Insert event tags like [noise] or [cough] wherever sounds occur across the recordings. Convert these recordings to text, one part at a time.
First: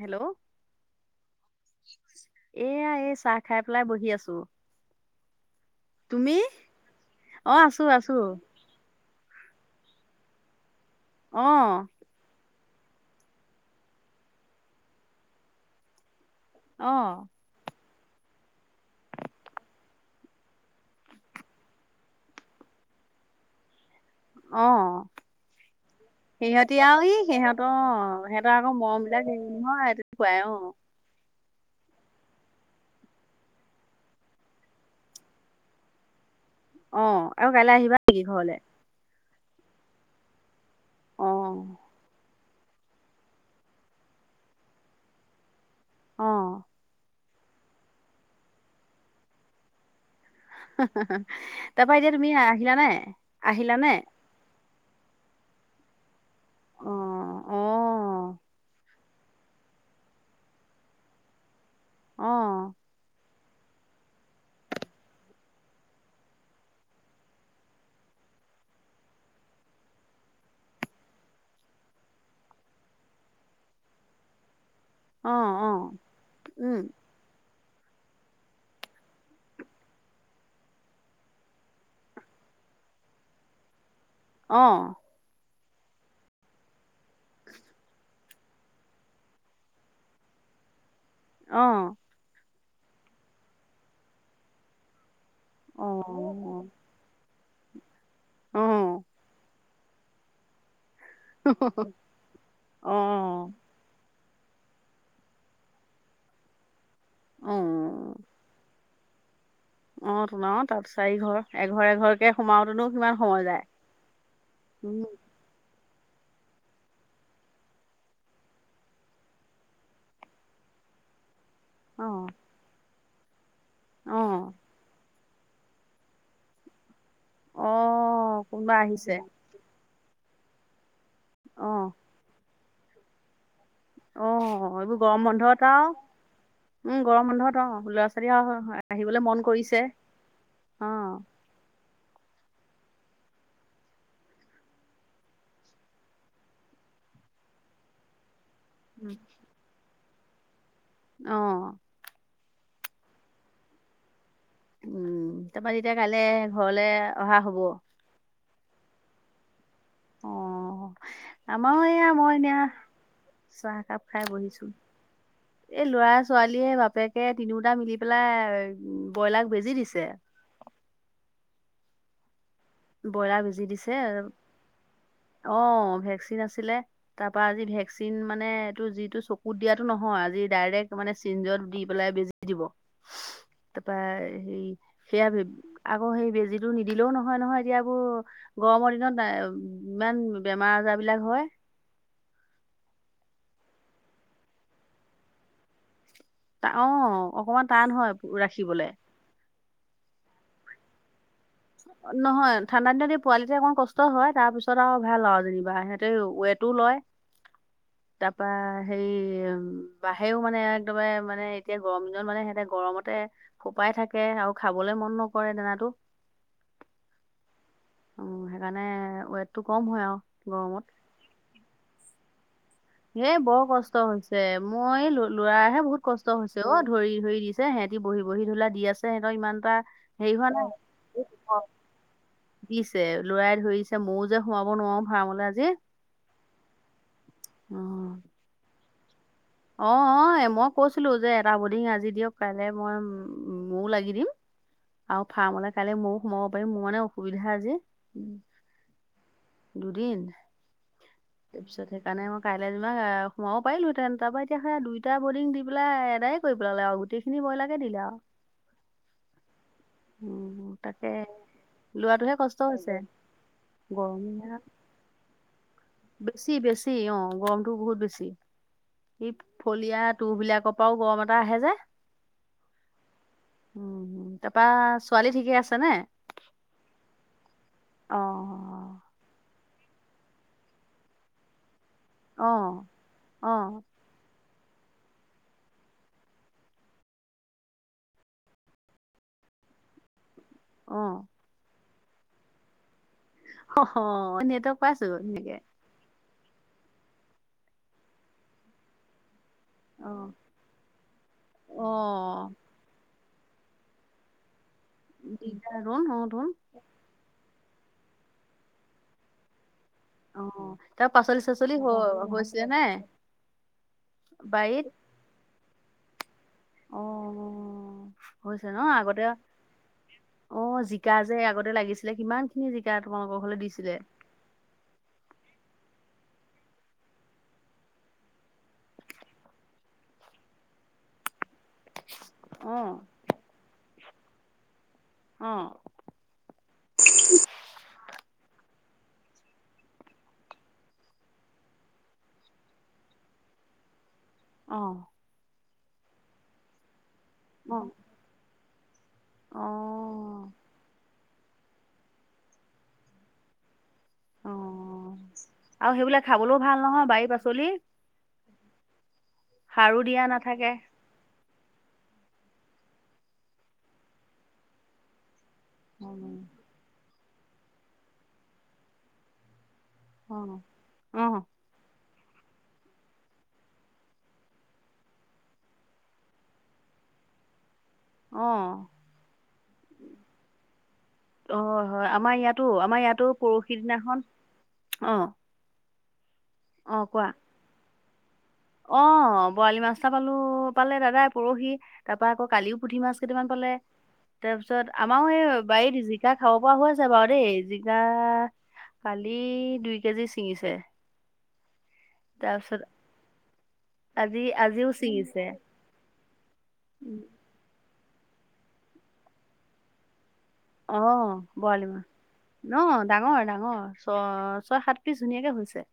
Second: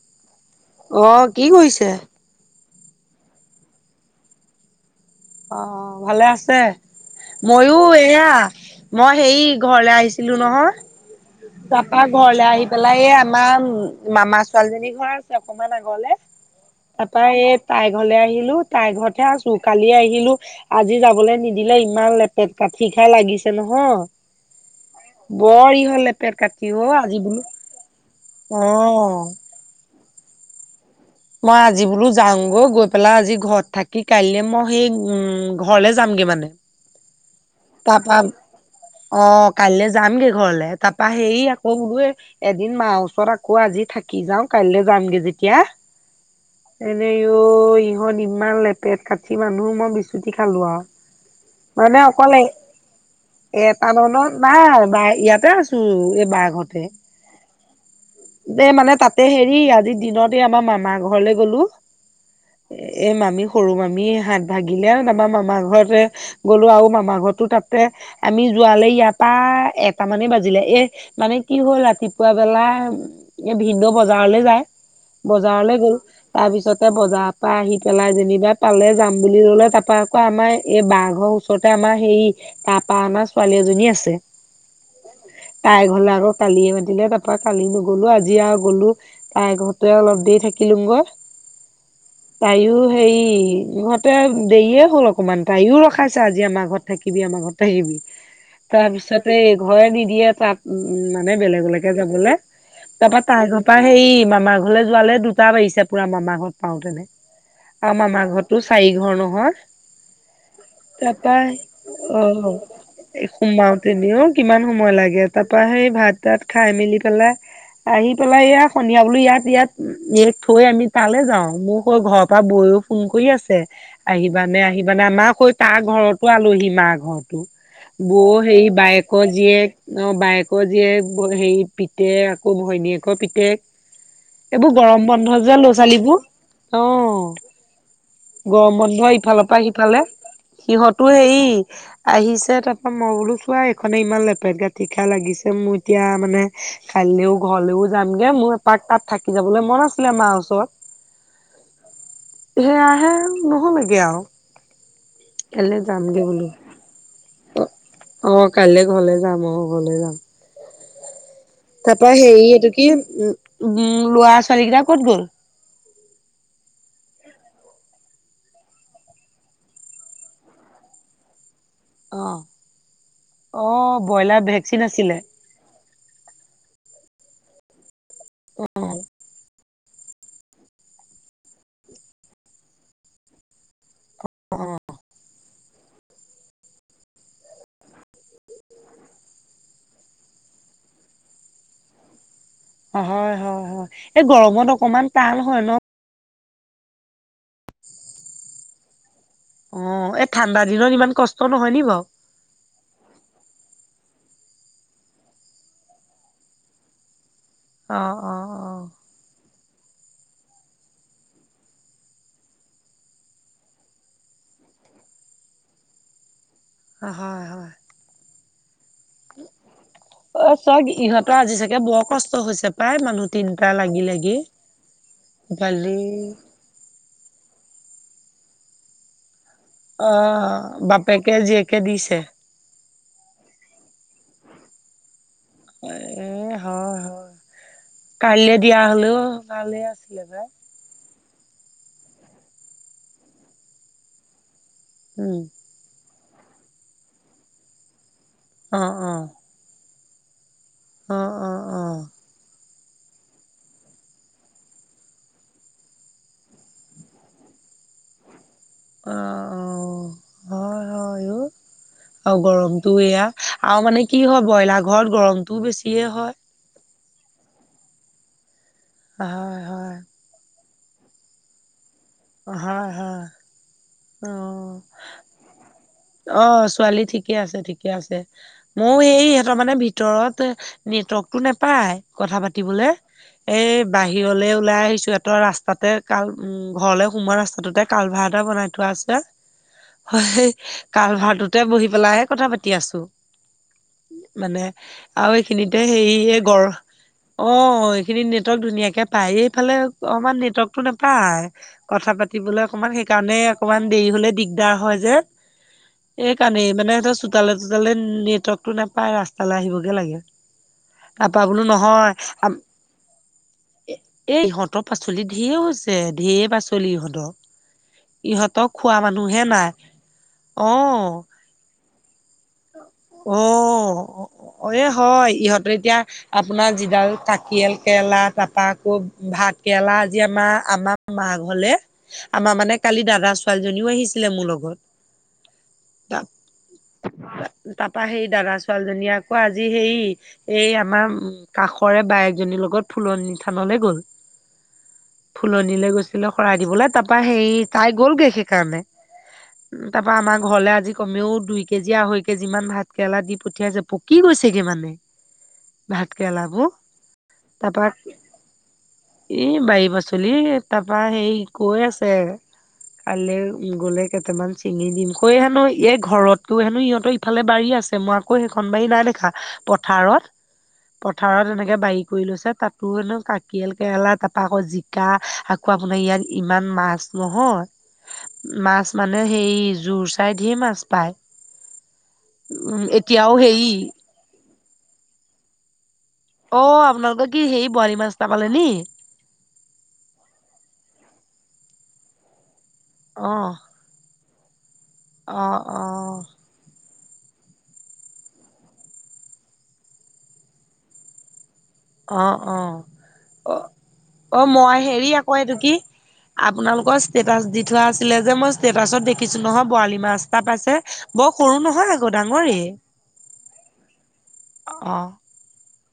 Hello অ কি কৰিছে? এয়া এই চাহ খাই পেলাই বহি আছোঁ। অ ভালে আছে? অ আছো ময়ো আছো এয়া মই সেই ঘৰলে আহিছিলোঁ নহয়। অ তা পা ঘৰলে আহি পেলাই এই আমাৰ মামাৰ ছোৱালীজনীৰ ঘৰ আছে অকমান আগলে, অ তাৰপৰা এই তাইৰ ঘৰলৈ আহিলোঁ, তাইৰ ঘৰতে আছোঁ কালি আহিলোঁ। আজি যাবলৈ নিদিলে ইমান লেপেট কাটি খাই লাগিছে নহয়। অ বৰ ই হ'লে। সিহঁতি আৰু ই সিহঁতৰ সিহঁতৰ অ। আকৌ মৰম বিলাক হেৰি নহয় এইটো খুৱাই অ। মই আজি বোলো যাওঁগৈ গৈ পেলাই আজি ঘৰত থাকি কাইলে মই সেই উ ঘৰলে যামগে মানে। অ আৰু কাইলৈ আহিবা তাৰপা নেকি ঘৰলে? অ কাইলৈ যামগে ঘৰলে তাৰপা অ হেৰি আকৌ বোলো, এদিন মাৰ ওচৰত আকৌ আজি থাকি যাওঁ কাইলৈ যামগে যেতিয়া, অ এনে আই ঐ ইমান লেপেট কাঠি মানুহ মই বিছ, ছুটি খালো আউ, মানে অকলে জানে, এটা দলত নাই বাই ইয়াতে আছো। বা ঘৰতে, অ অ দে মানে তাত এ হেৰি আজিৰ দিনতে আমাৰ মামাৰ ঘৰলৈ গ'লো। অ এ মামী সৰু মামী হাত ভাগিলে আমাৰ মামাৰ ঘৰতে গ'লো আৰু মামা ঘৰত, ত 'তাতে আমি যোৱালে ইয়াৰ পৰা এটা মানেই বাজিলে এ, মানে কি হ'ল ৰাতিপুৱা বেলা এ ভিনদেউ বজাৰলৈ যায়। অ অ বজাৰলৈ গ'ল, তাৰ উম পিছতে বজাৰ তপা আহি পেলাই যেনিবা তালে যাম বুলি ল'লে তাৰপৰা আকৌ আমাৰ এই বাঁ ঘৰৰ ওচৰতে আমাৰ হেৰি তাপা আমা ছোৱালী এজনী আছে। অ তাই ঘৰলৈ আকৌ কালিয়ে মাতিলে তাপৰা কালি নগ'লো আজি আৰু গ'লো। তাই ঘৰতে অলপ দেৰি থাকিলোঙগৈ অ তাইও হেৰি ইহঁতে দেৰিয়ে হল অকমান তাইও অ ৰখাইছে আজি আমাৰ ঘৰত থাকি [unintelligible] আমাৰ ঘৰতে থাকিবি তাৰ পিছতে এই ঘৰে নিদিয়ে তাত উম উম মানে বেলেগলেকে যাবলে অ তাপৰা তাৰ অ ঘৰ তা হেৰি মামা ঘৰলে যোৱালে দুটা বাজিছে পুৰা মামাৰ ঘৰত পাও তেনে আৰু অ মামাৰ ঘৰতটো চাৰি ঘৰ নহয় অ তোমাৰও তাৰ চাৰি ঘৰ এ ঘৰ অ অ সোমাতে দিও কিমান সময় উম লাগে? তাৰ পৰা সেই ভাত-তাত খাই মেলি পেলাই, আহি পেলাই এইয়া সন্ধিয়া বোলো ইয়াত ইয়াত ইয়াক থৈ আমি তালৈ যাও মোক অ ঘৰৰ পৰা বৌও ফোন কৰি আছে অ আহিবানে আহিবানে আমাকৈ তাৰ ঘৰতো আলোহী মাৰ ঘৰতো অ বৌওঅ হেৰি কোনোবা আহিছে বায়েকৰ জীয়েক অ বায়েক আকৌ জীয়েক হেৰি অ পিতেক আকৌ ঘৈণীয়েকৰ অ পিতেক এইবোৰ গৰম বন্ধ যে ল'ৰা-ছোৱালীবোৰ অ উম গৰম বন্ধত অ ল'ৰা ছোৱালী আৰু গৰম বন্ধ আহিবলৈ মন ইফালৰ পৰা কৰিছে সিফালে অ সিহঁতো হেৰি আহিছে তাৰপৰা মই বোলো চোৱা এইখনে ইমান লেপেট তীখা লাগিছে মই এতিয়া মানে কাইলৈও ঘৰলৈও যামগে মই তাৰ তাত উম থাকি যাবলৈ মন আছিলে মাৰ ওচৰত অ সেয়াহে নহ'লেগে আৰু উম তাৰপৰা কাইলৈ তেতিয়া যামগে কাইলে বোলো ঘৰলে অহা হব অ কাইলৈ ঘৰলৈ যাম অ ঘৰলৈ যাম অ আমাৰো তাৰপা এয়া মই হেৰি এনেয়া এইটো কি উ চাহ উম একাপ খাই ল'ৰা ছোৱালী বহিছো কেইটা ক'ত গ'ল এই লৰা-ছোৱালীয়ে বাপেকে তিনিওটা মিলি পেলাই ব্ৰইলাৰ বেজি দিছে। অ, ব্ৰইলাৰ বেজি অ দিছে ব্ৰইলাৰ ভেকচিন আছিলে। অ ভেকচিন আছিলে, তাৰ পৰা আজি ভেকচিন মানে এইটো অ যিটো চকুত দিয়াত ইটো নহয় আজি ডাইৰেক্ট মানে চিৰিঞ্জত দি পেলাই বেজি দিব। তাৰপা হেৰি সেয়া আকৌ সেই বেজীটো নিদিলেও নহয়, নহয় এতিয়াবোৰ গৰমৰ দিনত ইমান বেমাৰ আজাৰ বিলাক হয় হয় হয় হয় এই গৰমত অকণমান টান হয় ন, তা অ অকণমান টান হয়, ৰাখিবলে অ' এই ঠাণ্ডা দিনত ইমান কষ্ট নহয় নি বাও নহয় ঠাণ্ডা দিনত এই পোৱালিতে অকমান কষ্ট হয়, তাৰ পিছত আৰু ভাল আৰু যেনিবা সিহঁতে ৱেটো লয়। [inaudible] অ তাৰপা অ সেই উম। বাহেও মানে একদমে মানে এতিয়া গৰম দিনত মানে সিহতে গৰমতে। ফোপাই থাকে আৰু খাবলৈ মন নকৰে দানাতো। অ হয় হয়। অ' সেইকাৰণে ৱেটটো কম হয় আও গৰমত। তোৰ আজি চাগে বৰ কষ্ট হৈছে। পাই মানুহ এ বৰ তিনটা কষ্ট লাগি লাগি। হৈছে মই ল লৰাৰহে গালি বহুত কষ্ট হৈ অ ধৰি ধৰি দিছে সিহঁতি বহি বহি ধুলা দি আছে সিহতৰ ইমান এটা অ হেৰি হোৱা নাই। বাপেকে অ, জীয়েকে দিছে। দিছে, লৰাই ধৰিছে ময়ো যে সোমাব নোৱাৰো ফাৰ্মলে আজি। এ হয় হয় অ', কাইলৈ দিয়া হলেও ভাল। অ অ এ মক কৈছিলো যে এটা বৰ্ডিং আজি দিয়ক কাইলৈ মই ময়ো লাগি দিম আৰু উম। ফাৰ্মলে কাইলে ময়ো সোমাব পাৰিম, মোৰ মানে অসুবিধা আজি। অ অ। দুদিন অ অ অ অ তাৰপিছত সেইকাৰণেক। কাইলৈ যেনিবা আ সোমাব পাৰিলোহেতেন তাৰ পৰা এতিয়া সেয়া দুইটা বৰ্ডিং দি পেলাই এদায় কৰি পেলালে আৰু গোটেই। খিনি ব্ৰইলাকে দিলে আও। অ অ। উম শু হয় তাকে। হয় অ লোৱাটোহে কষ্ট হৈছে গৰমতটোও এয়া আৰু মানে গৰম কি হয় ব্ৰইলাৰ ঘৰত গৰমতটোও বেছি। বেছি বেছি অ গৰমটো বহুত বেছি ইট হয় হয়। ফলিয়াত। তুহ বিলাকৰ পৰাও গৰম এটা আহে যে। হয় হয়। উম তাৰপা অহ, ছোৱালী ঠিকে আছে নে অহ ছোৱালী ঠিকে আছে ঠিকে আছে। অ মই এই ইহঁতৰ মানে ভিতৰত নেটৱৰ্কতটো নাপায়। কথা অ পাতিবলে অ এই বাহিৰলে ওলাই আহিছো, ইহতঁৰ ৰাস্তাতে কাল উম ঘৰলে সোমোৱা ৰাস্তাটোতে কালভাৰ এটা বনাই থোৱা আছে, সেই অ কালভাৰটোতে বহি পেলাইহে কথা পাতি আছো। অ অ মানে নেটৱৰ্ক পাইছো আৰু ধুনীয়াকে এইখিনিত এ হেৰি গৰ, অ এইখিনিত নেটৱৰ্ক ধুনীয়াকে পায়, এইফালে অ অকমান নেটৱৰ্কতটো নাপায়, কথা অ পাতিবলে অকমান সেইকাৰণে অকমান দেৰি হলে দিগদাৰ হয় যে, দিগদাৰ ধোন অ ধোন সেইকাৰণেই মানে সিহঁতৰ চো তালে চোতালে নেটৱৰ্কতটো নাপাই ৰাস্তালৈ আহিবগে লাগে। অ তাৰ পাচলি তাপা বোলো চাচলি নহয় হৈ আপ, হৈছে নে এই বাৰীত সিহঁতৰ পাছ চলি ধেই হৈছে, ধেই পাচলি অ ইহঁতৰ। ইহঁতক হৈছে ন খোৱা আগতে, মানুহহে নাই অ জিকা যে আগতে লাগিছিলে কিমান খিনি জিকা তোমালোকৰ ঘৰলে দিছিলে। অ এ হয় ইহঁতে এতিয়া আপোনাৰ যিডাল কাকিয়েল কেৰেলা তাপা আকৌ ভাত কেৰেলা আজি আমাৰ আমা মাৰ ঘৰলে, আমাৰ অ মানে কালি দাদা ছোৱালীজনীও আহিছিলে মোৰ লগত। অ। তাপা সেই দাদা ছোৱালীজনী আকৌ আজি হেৰি এই আমাৰ উম কাষৰে বায়েকজনীৰ লগত ফুলনি থানলৈ গ'ল। অ। ফুলনিলে গৈছিলে শৰাই দিবলৈ তাপা সেই অ তাই গ'লগে সেইকাৰণে। অ তাপা আমাৰ ঘৰলে আজি কমেও দুই কেজিয়া আহৈ কেজি মান ভাত কেৰেলা দি পঠিয়াইছে, পকি অ গৈছেগে মানে। আৰু ভাত সেইবিলাক খাবলৈও কেৰেলাবোৰ। ভাল নহয় বাৰী পাচলি তাপা এই বাৰিৰ সাৰো দিয়া পাচলি, নাথাকে তাপা সেই কৈ আছে, কাইলৈ গ'লে কেইটামান চিঙি দিম। কৈ হেনো ইয়ে অ ঘৰত জানো, সিহঁতৰ ইফালে বাৰী আছে, মই আকৌ সেইখন বাৰী নাই দেখা। প থাৰত, অ পথাৰত এনে বাৰী কৰি লৈছে, তাতো [unintelligible] কাকিয়ল কেৰেলা, তাৰপা আকৌ জিকা, আকৌ আপোনাৰ ইয়াত ইমান মাছ নহয়, অ মাছ মানে হেই জোৰ চাইড ধেৰ মাছ পায়। অ', হয়। আমাৰ ইয়াতো, উম আমাৰ ইয়াতো এতিয়াও হেৰি পৰহি দিনাখন। অ'। অ', আপোনালোকৰ কি হেৰি বৰালি মাছ [unintelligible] নি? অ', বৰালি মাছ এটা পালো, পালে দাদাই বৰশী, তাপা আকৌ কালিও পুঠি মাছ অ কেইটামান পালে, তাৰপিছত আমাৰো অ এই অ বাৰীত জিকা খাব পৰা হৈ আছে বাৰু দেই। জিকা কালি দুই কেজি ছিঙিছে। অ', অ'। তাৰপিছত অ', আজি অ', মই আজিও হেৰি আকৌ ছিঙিছে এইটো কি, আপোনালোকৰ ষ্টেটাচ দি থোৱা আছিলে যে, মই ষ্টেটাছত দেখিছোঁ নহয় বৰালি মাছ। এটা পাইছে বৰ অ', সৰু নহয় বৰালি আকৌ ডাঙৰেই মাছ। অ, ডাঙৰ-ডাঙৰ, ছ অ ছয়-সাত পিছ ধুনীয়াকে হৈছে।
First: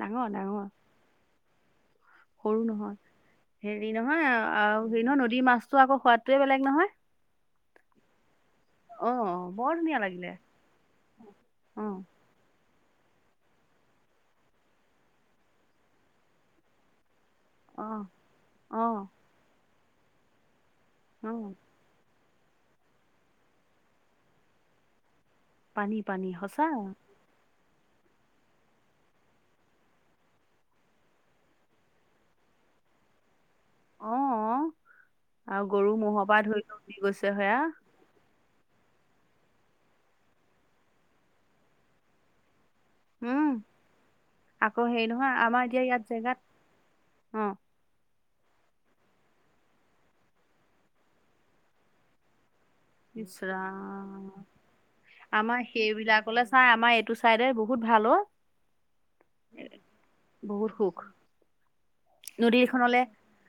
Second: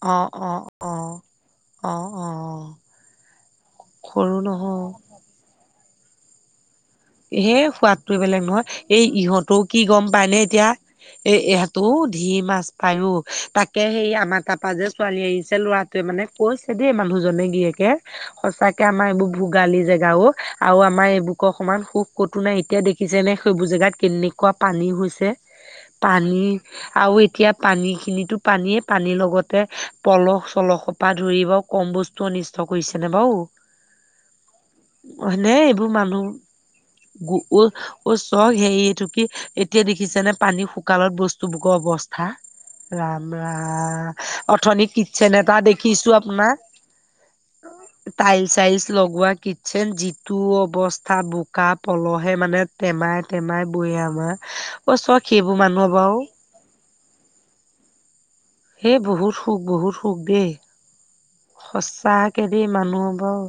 ডাঙৰ অ', ডাঙৰ অ', অ'। অ সৰু অ নহয়। হেৰি নহয় সৰু নহও আৰু হেৰি ন নদীৰ মাছ ছটোৰ আকৌ সোৱাদটোৱে বেলেগ নহয়। হে, সোৱাদটো বেলেগ নহয়। এই অ ইহঁতৰও বৰ কি ধুনীয়া গম লাগিলে পায়নে এতিয়া? এ, অ এহঁতৰো ধেৰ মা লাজ পাই অ, তাকে সেই আমাৰ তাৰপা যে ছোৱালী আহিছে, ল'ৰাটোৱে মানে কৈছে দেই মানুহজনে অ গিৰিয়েকে, অ সঁচাকে আমাৰ এইবোৰ ভোগালী জেগা অ, আৰু আমাৰ এই অ বুকৰ সমান সুখ ক'তো নাই। এতিয়া দেখিছেনে, সেইবোৰ জেগাত কেনেকুৱা পানী হৈছে। পানী, আৰু এতিয়া পানীখিনিতো পানীয়েই, পানীৰ লগতে পলহ-চলহ সোপা ধৰিব কম বস্তু অনিষ্ট কৰিছেনে বাৰু। অ', অ হয়নে, আৰু এইবোৰ গৰু মানুহ ম'হৰ পৰা ধৰি লৈ উৰি গৈছে [unintelligible] সেয়া অ', চব হেৰি এইটো কি? এতিয়া দেখিছে নে পানী শুকালত বস্তুবোৰৰ অৱ স্থা, ৰাম, উম ৰাম, আকৌ অথনি হেৰি নহয় কিটচেন আমাৰ এটা এতিয়া ইয়াত দেখিছো জেগাত আপোনাৰ অ। টাইল-চাইলছ লগোৱা কিটচেন, যিটো অৱস্থা বোকা-পলহে মানে ইচ টেমাই-টেমাই বৈয়াম হা, ৰাম অ', চব সেইবোৰ মানুহৰ বাৰু নাই, আমাৰ এইটো চাইডে বহুত ভাল অ'। সেই বহুত সুখ, বহুত সুখ দেই। বহুত সুখ সচাকে দেই, মানুহ বাৰু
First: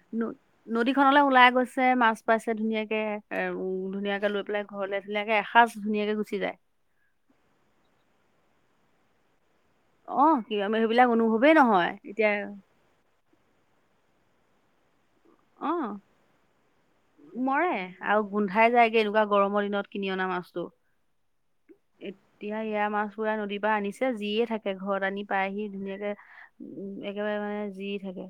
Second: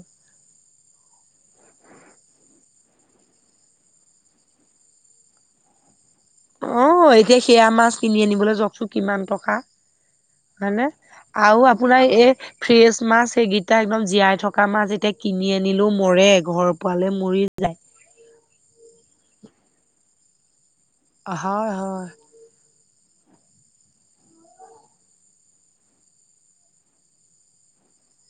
নদীখনলৈ ওলাই গৈছে, মাছ পাইছে ধুনীয়াকে আৰু ধুনীয়াকে লৈ পেলাই ঘৰলে, [unintelligible] এসাঁজ ধুনীয়াকে গুচি যায়। অ', এতিয়া সেয়া মাছ কিনি আনিবলৈ যাওকচোন কিমান টকা। অ কি হয়নে? সেইবিলাক অনুভৱেই আৰু নহয় আপোনাৰ এতিয়া এই ফ্ৰেচ মাছ সেইকেই টা একদম জীয়াই থকা মাছ এতিয়া কিনি অ আনিলো মৰে, ঘৰ পোৱালৈ মৰি মৰে যায়। আৰু গোন্ধাই যায়গে, এনেকুৱা গৰমৰ দিনত কিনি অনা মাছটো। হয়, হয়। এতিয়া এয়া মাছ পুৰা নদীৰ পৰা আনিছে জীয়ে থাকে, ঘৰত আনি পায়হি ধুনীয়াকে। উম', একেবাৰে মানে জী থাকে।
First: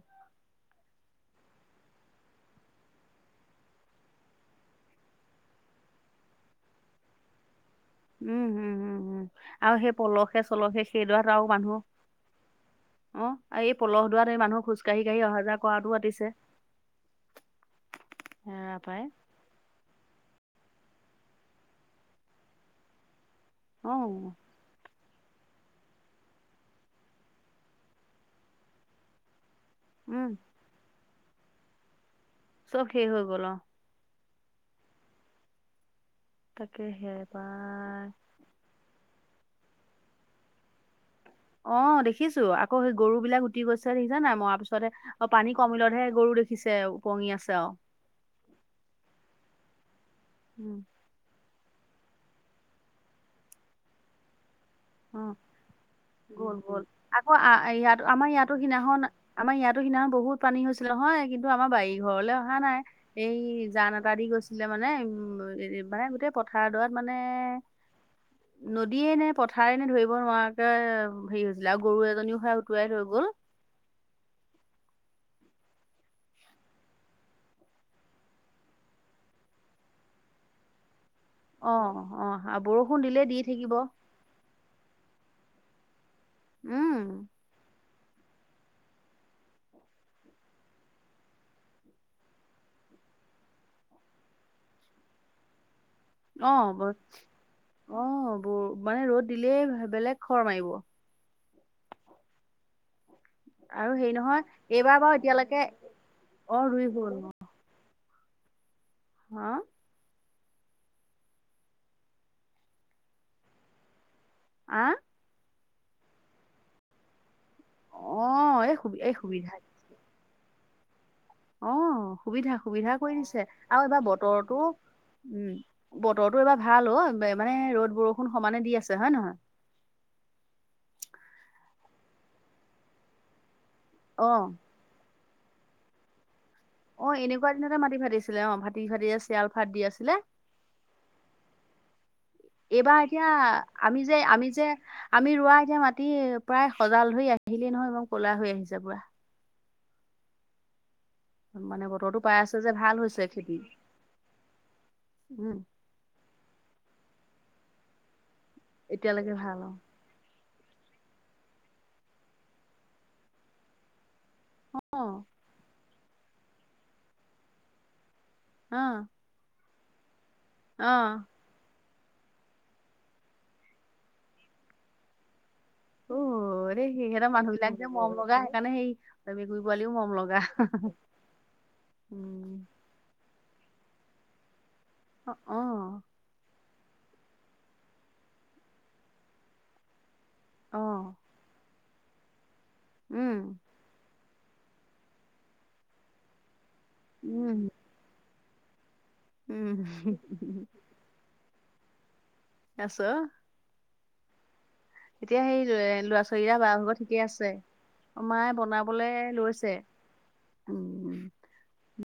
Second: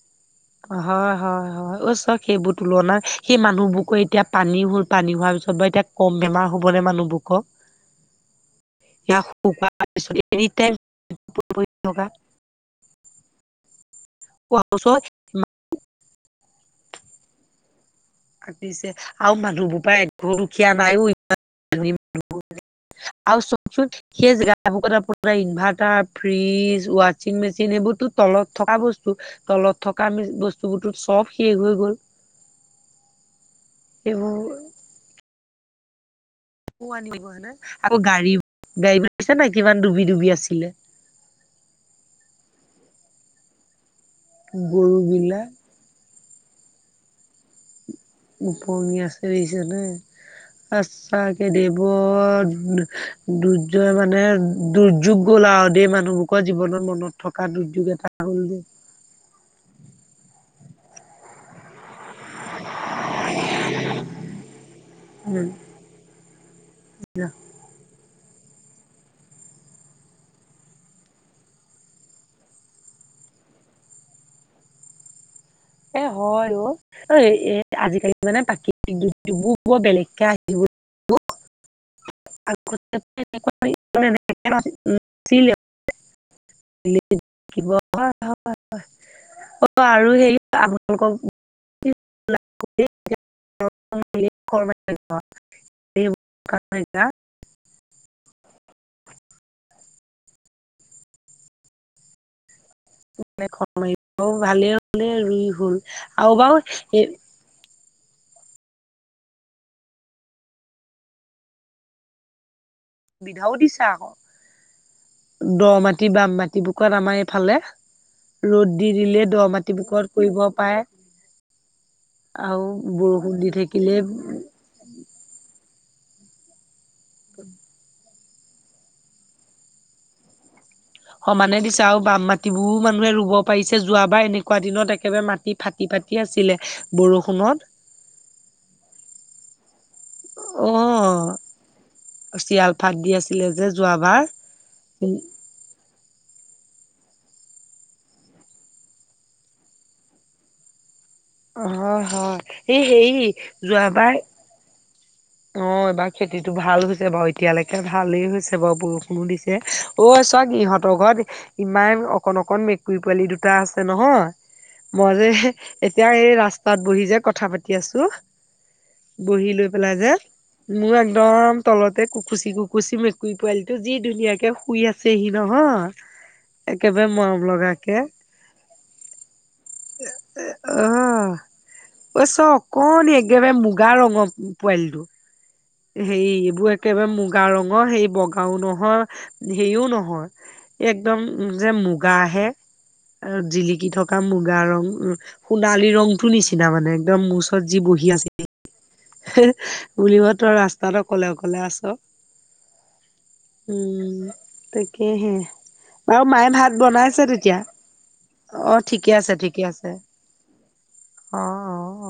হয়, হয়, হয়। অ, চাওক সেইবোৰ তুলনা, সেই মানুহবোৰকো এতিয়া পানী হ'ল, পানী হোৱাৰ পিছত বা এতিয়া কম বেমাৰ হ'বনে মানুহবোৰৰ উম হম হম হম আৰু সেই পলসে চলসে সেইডৰাত আৰু মানুহ [unintelligible] অ', আৰু এই পলহ লোৱাত এই মানুহ খোজ কাঢ়ি কাঢ়ি অহা যোৱা কৰাটো [unintelligible] আৰু পিছে পাই আৰু মানুহবোবোৰ পৰা একঘৰ দুখীয়া নাইও ইমান মানুহ আৰুব অ [unintelligible] খেজ হে জেগাত [unintelligible] ইনভাৰ্টাৰ ফ্ৰিজ ৱাশ্বিং মেচিন এইবোৰতো তলত থকা বস্তু তলত থকা আমি উম বস্তুবোৰতো চব শেষ হৈ গ'ল চব শেষ হৈ গল অ এইবোৰ [unintelligible] তাকে হেৰা আকৌ পাই গাড়ী গাড়ীবোৰ দেখিছা নাই কিমান ডুবি ডুবি আছিলে অ দেখিছো আকৌ সেই গৰু বিলাক উটি গৈছে দেখিছানে নাই মৰা পিছতে গৰু অ বিলাক পানী কমিলতহে গৰু দেখিছ -খিছে উপঙি আছে আৰু উপঙি আছে দিখিছনে উম তাকে দেই বৰ দু দুৰ্যয় মানে দুৰ্যোগ অ গ'ল আৰু দেই মানুহবোৰোকৰ গ'ল জীৱনত মনত থকা দুৰ্যোগ এটা হ'ল দেই নাহ না আমাৰ ইয়াতো সেইদিনাখন বহুত পানী হৈছিলে নহয় কিন্তু আমাৰ বাৰী ঘৰলৈ অহা নাই এই জান এটা দি গৈছিলে মানে উ মানে গোটেই পথাৰডৰাত মানে [inaudible] নদীয়ে নে পথাৰে নে ধৰিব নোৱাৰাকে হেৰি হৈছিলে আৰু গৰু এজনীও সেয়া উটুৱাই লৈ গ'ল এ হয় অ ঐ আজিকালি মানে প্ৰাকৃতিক দুৰ্যোগবোৰ বৰ বেলেগকে আহিব [unintelligible] অ অ বৰষুণ দিলেই দি থাকিব [inaudible] [unintelligible] হয় উম হয় হয় অ আৰু হেৰি আপোনালোকক [inaudible] [unintelligible] অ বি মানে ৰ'দ দিলেই বেলেগ খৰ মাৰিব বেলেগ খৰ আৰু হেৰি মাৰিব ঔ নহয় ভালে এইবাৰ হলে বাৰু ৰুই এতিয়ালৈকে হল আৰু অ বাৰু ৰুই হ'ল হা সুবিধাও দিছে আকৌ হা দ মাটি বাম মাটি মাটি বুকত আমাৰ এইফালে অ', ৰ'দ এই দি সুবি এই দিলে দ সুবিধা মাটি বুকত কৰিব পাৰে অ সুবিধা আৰু সুবিধা কৰি বৰষুণ দিছে দি আৰু থাকিলে এবাৰ বতৰতো উম বতৰটো এইবাৰ ভাল অ মানে ৰ'দ বৰষুণ সমানে দি আছে হয় নহয় সমানে দিছে আৰু বাম মাটিবোৰো মানুহে ৰুব পাৰিছে যোৱাবাৰ অ', এনেকুৱা দিনত একেবাৰে মাটি ফাটি ফাটি আছিলে অ এনেকুৱা বৰষুণত দিনতে মাটি ফাটিছিলে অ ফাটি ফাটি চিৰাল ফাট দি আছিলে অ চিৰাল ফাট এইবাৰ দি এতিয়া আছিলে আমি যে যোৱাবাৰ আমি যে আমি ৰোৱা এতিয়া মাটি প্ৰায় সজাল ধৰি আহিলেই নহয় এইবাৰ ক'লা হৈ আহিছে পুৰা অ মানে হয় বতৰটো পাই হয় আছে যে এই ভাল হৈছে হেৰি খেতি যোৱাবাৰ উম, অ এইবাৰ খেতিটো ভাল হৈছে বাৰু এতিয়ালৈকে ভালেই হৈছে বাৰু বৰষুণো এতিয়ালৈকে ভাল দিছে অ চাওঁক ইহঁতৰ ঘৰত ইমান অকণ অকণ মেকুৰী পোৱালি দুটা আছে নহয় মই অ', যে এতিয়া এই ৰাস্তাত বহি যে কথা পাতি আছো অ'। বহি লৈ পেলাই যে, মোৰ অ'। একদম তলতে কুকুচি, কুকুচি মেকুৰী পোৱালিটো যি ধুনীয়াকে শুই আছে হি নহয়। অ', ৰে একেবাৰে সিহঁতৰ মৰম মানুহবিলাক যে লগাকে মৰম লগা সেইকাৰণে সেই মেকুৰী পোৱালিও মৰমলগা। অ ঐ, চ অকণি একেবাৰে মুগা ৰঙৰ পোৱালিটো। অ'। হেৰি এইবোৰ একেবাৰে মুগা ৰঙৰ হেৰি বগাও নহয়, হেৰিও অ নহয়। একদম যে মুগাহে আৰু উম জিলিকি থকা মুগা ৰং সোণালী ৰংটো নিচিনা মানে একদম মোৰ উম ওচৰত যি বহি আছিল। উম বুলিবা তই ৰাস্তাত অকলে, অকলে আছ। আছ উম, তাকেহে। এতিয়া সেই ল'ৰা বাৰু মায়ে ছোৱালীকেইটা বা ভাত ভাগৰ ঠিকে বনাইছে আছে। তেতিয়া। অ মায়ে অ', বনাবলে ঠিকে আছে, ঠিকে লৈছে আছে। উম অ', অ'। অ